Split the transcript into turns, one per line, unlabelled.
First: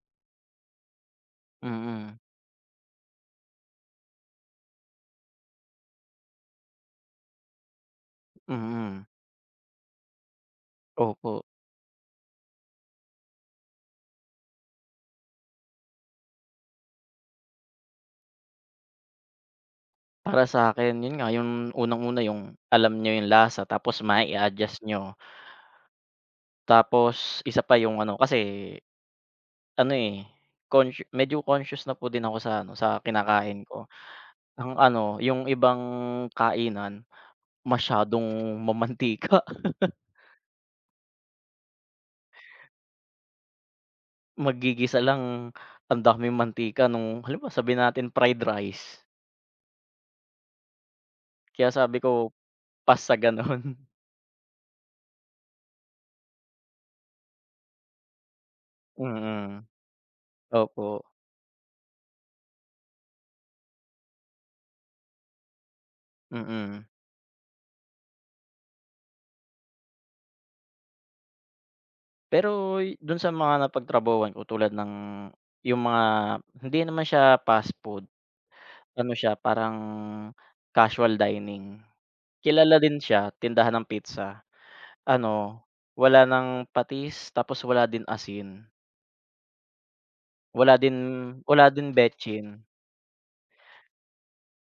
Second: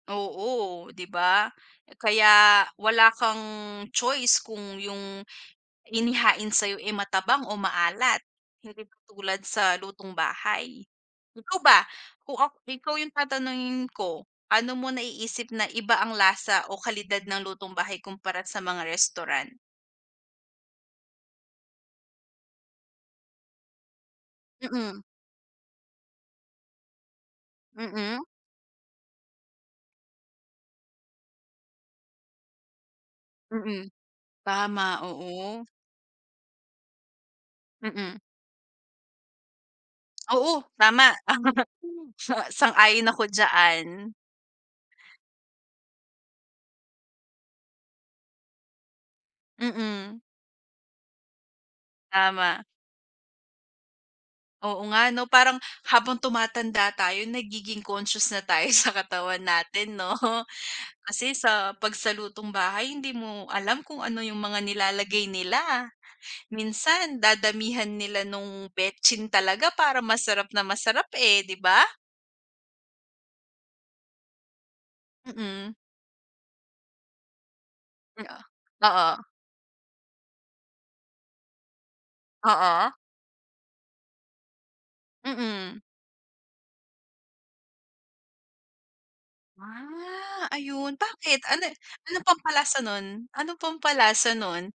Oo, 'di ba?
Mm.
Kaya wala kang choice kung yung inihain sa'yo, eh, matabang o maalat hindi
Mm.
katulad sa lutong bahay.
Opo.
Ikaw ba kung ak ikaw yung tatanungin ko, pa'no mo naiisip na iba ang lasa o kalidad ng lutong bahay kumpara sa mga restaurant?
Para sa'kin 'yon nga yung unang-una, yung alam niyo yung lasa tapos ma-i-a-adjust
Mm.
niyo. Tapos isa pa yung ano,
Mm.
kasi ano, eh, consciou medyo conscious na po din ako sa ano, sa kinakain
Mm,
ko. Ang
tama,
ano, yung
oo.
ibang kainan
Mm.
masyadong mamantika.
Oo, tama, tama, sang sang-ayon ako diyan.
Maggigisa lang ang daming mantika nung halimbawa, sabihin nating fried rice.
Mm.
Kaya sabi ko
Tama.
pass sa gano'n.
Oo nga 'no, parang habang tumatanda tayo nagiging conscious na tayo sa katawan
Mm,
natin 'no.
opo.
Kasi sa 'pag sa lutong bahay hindi mo alam kung ano yung mga nilalagay nila.
Mm.
Minsan dadamihan nila nung betsin talaga para masarap na masarap, eh, 'di ba?
Pero do'n sa mga napagtrabahuhan ko tulad ng
Mm.
yung mga hindi naman siya fast food,
Mm,
ano
ah, oo.
siya parang casual dining. Kilala
Oo.
din siya tindahan ng pizza. Ano,
Mm.
wala ng patis tapos wala din asin.
Ah,
Wala din
ayun, bakit ano
wala din
ano
betsin.
pampalasa nun? Ano pampalasa nun?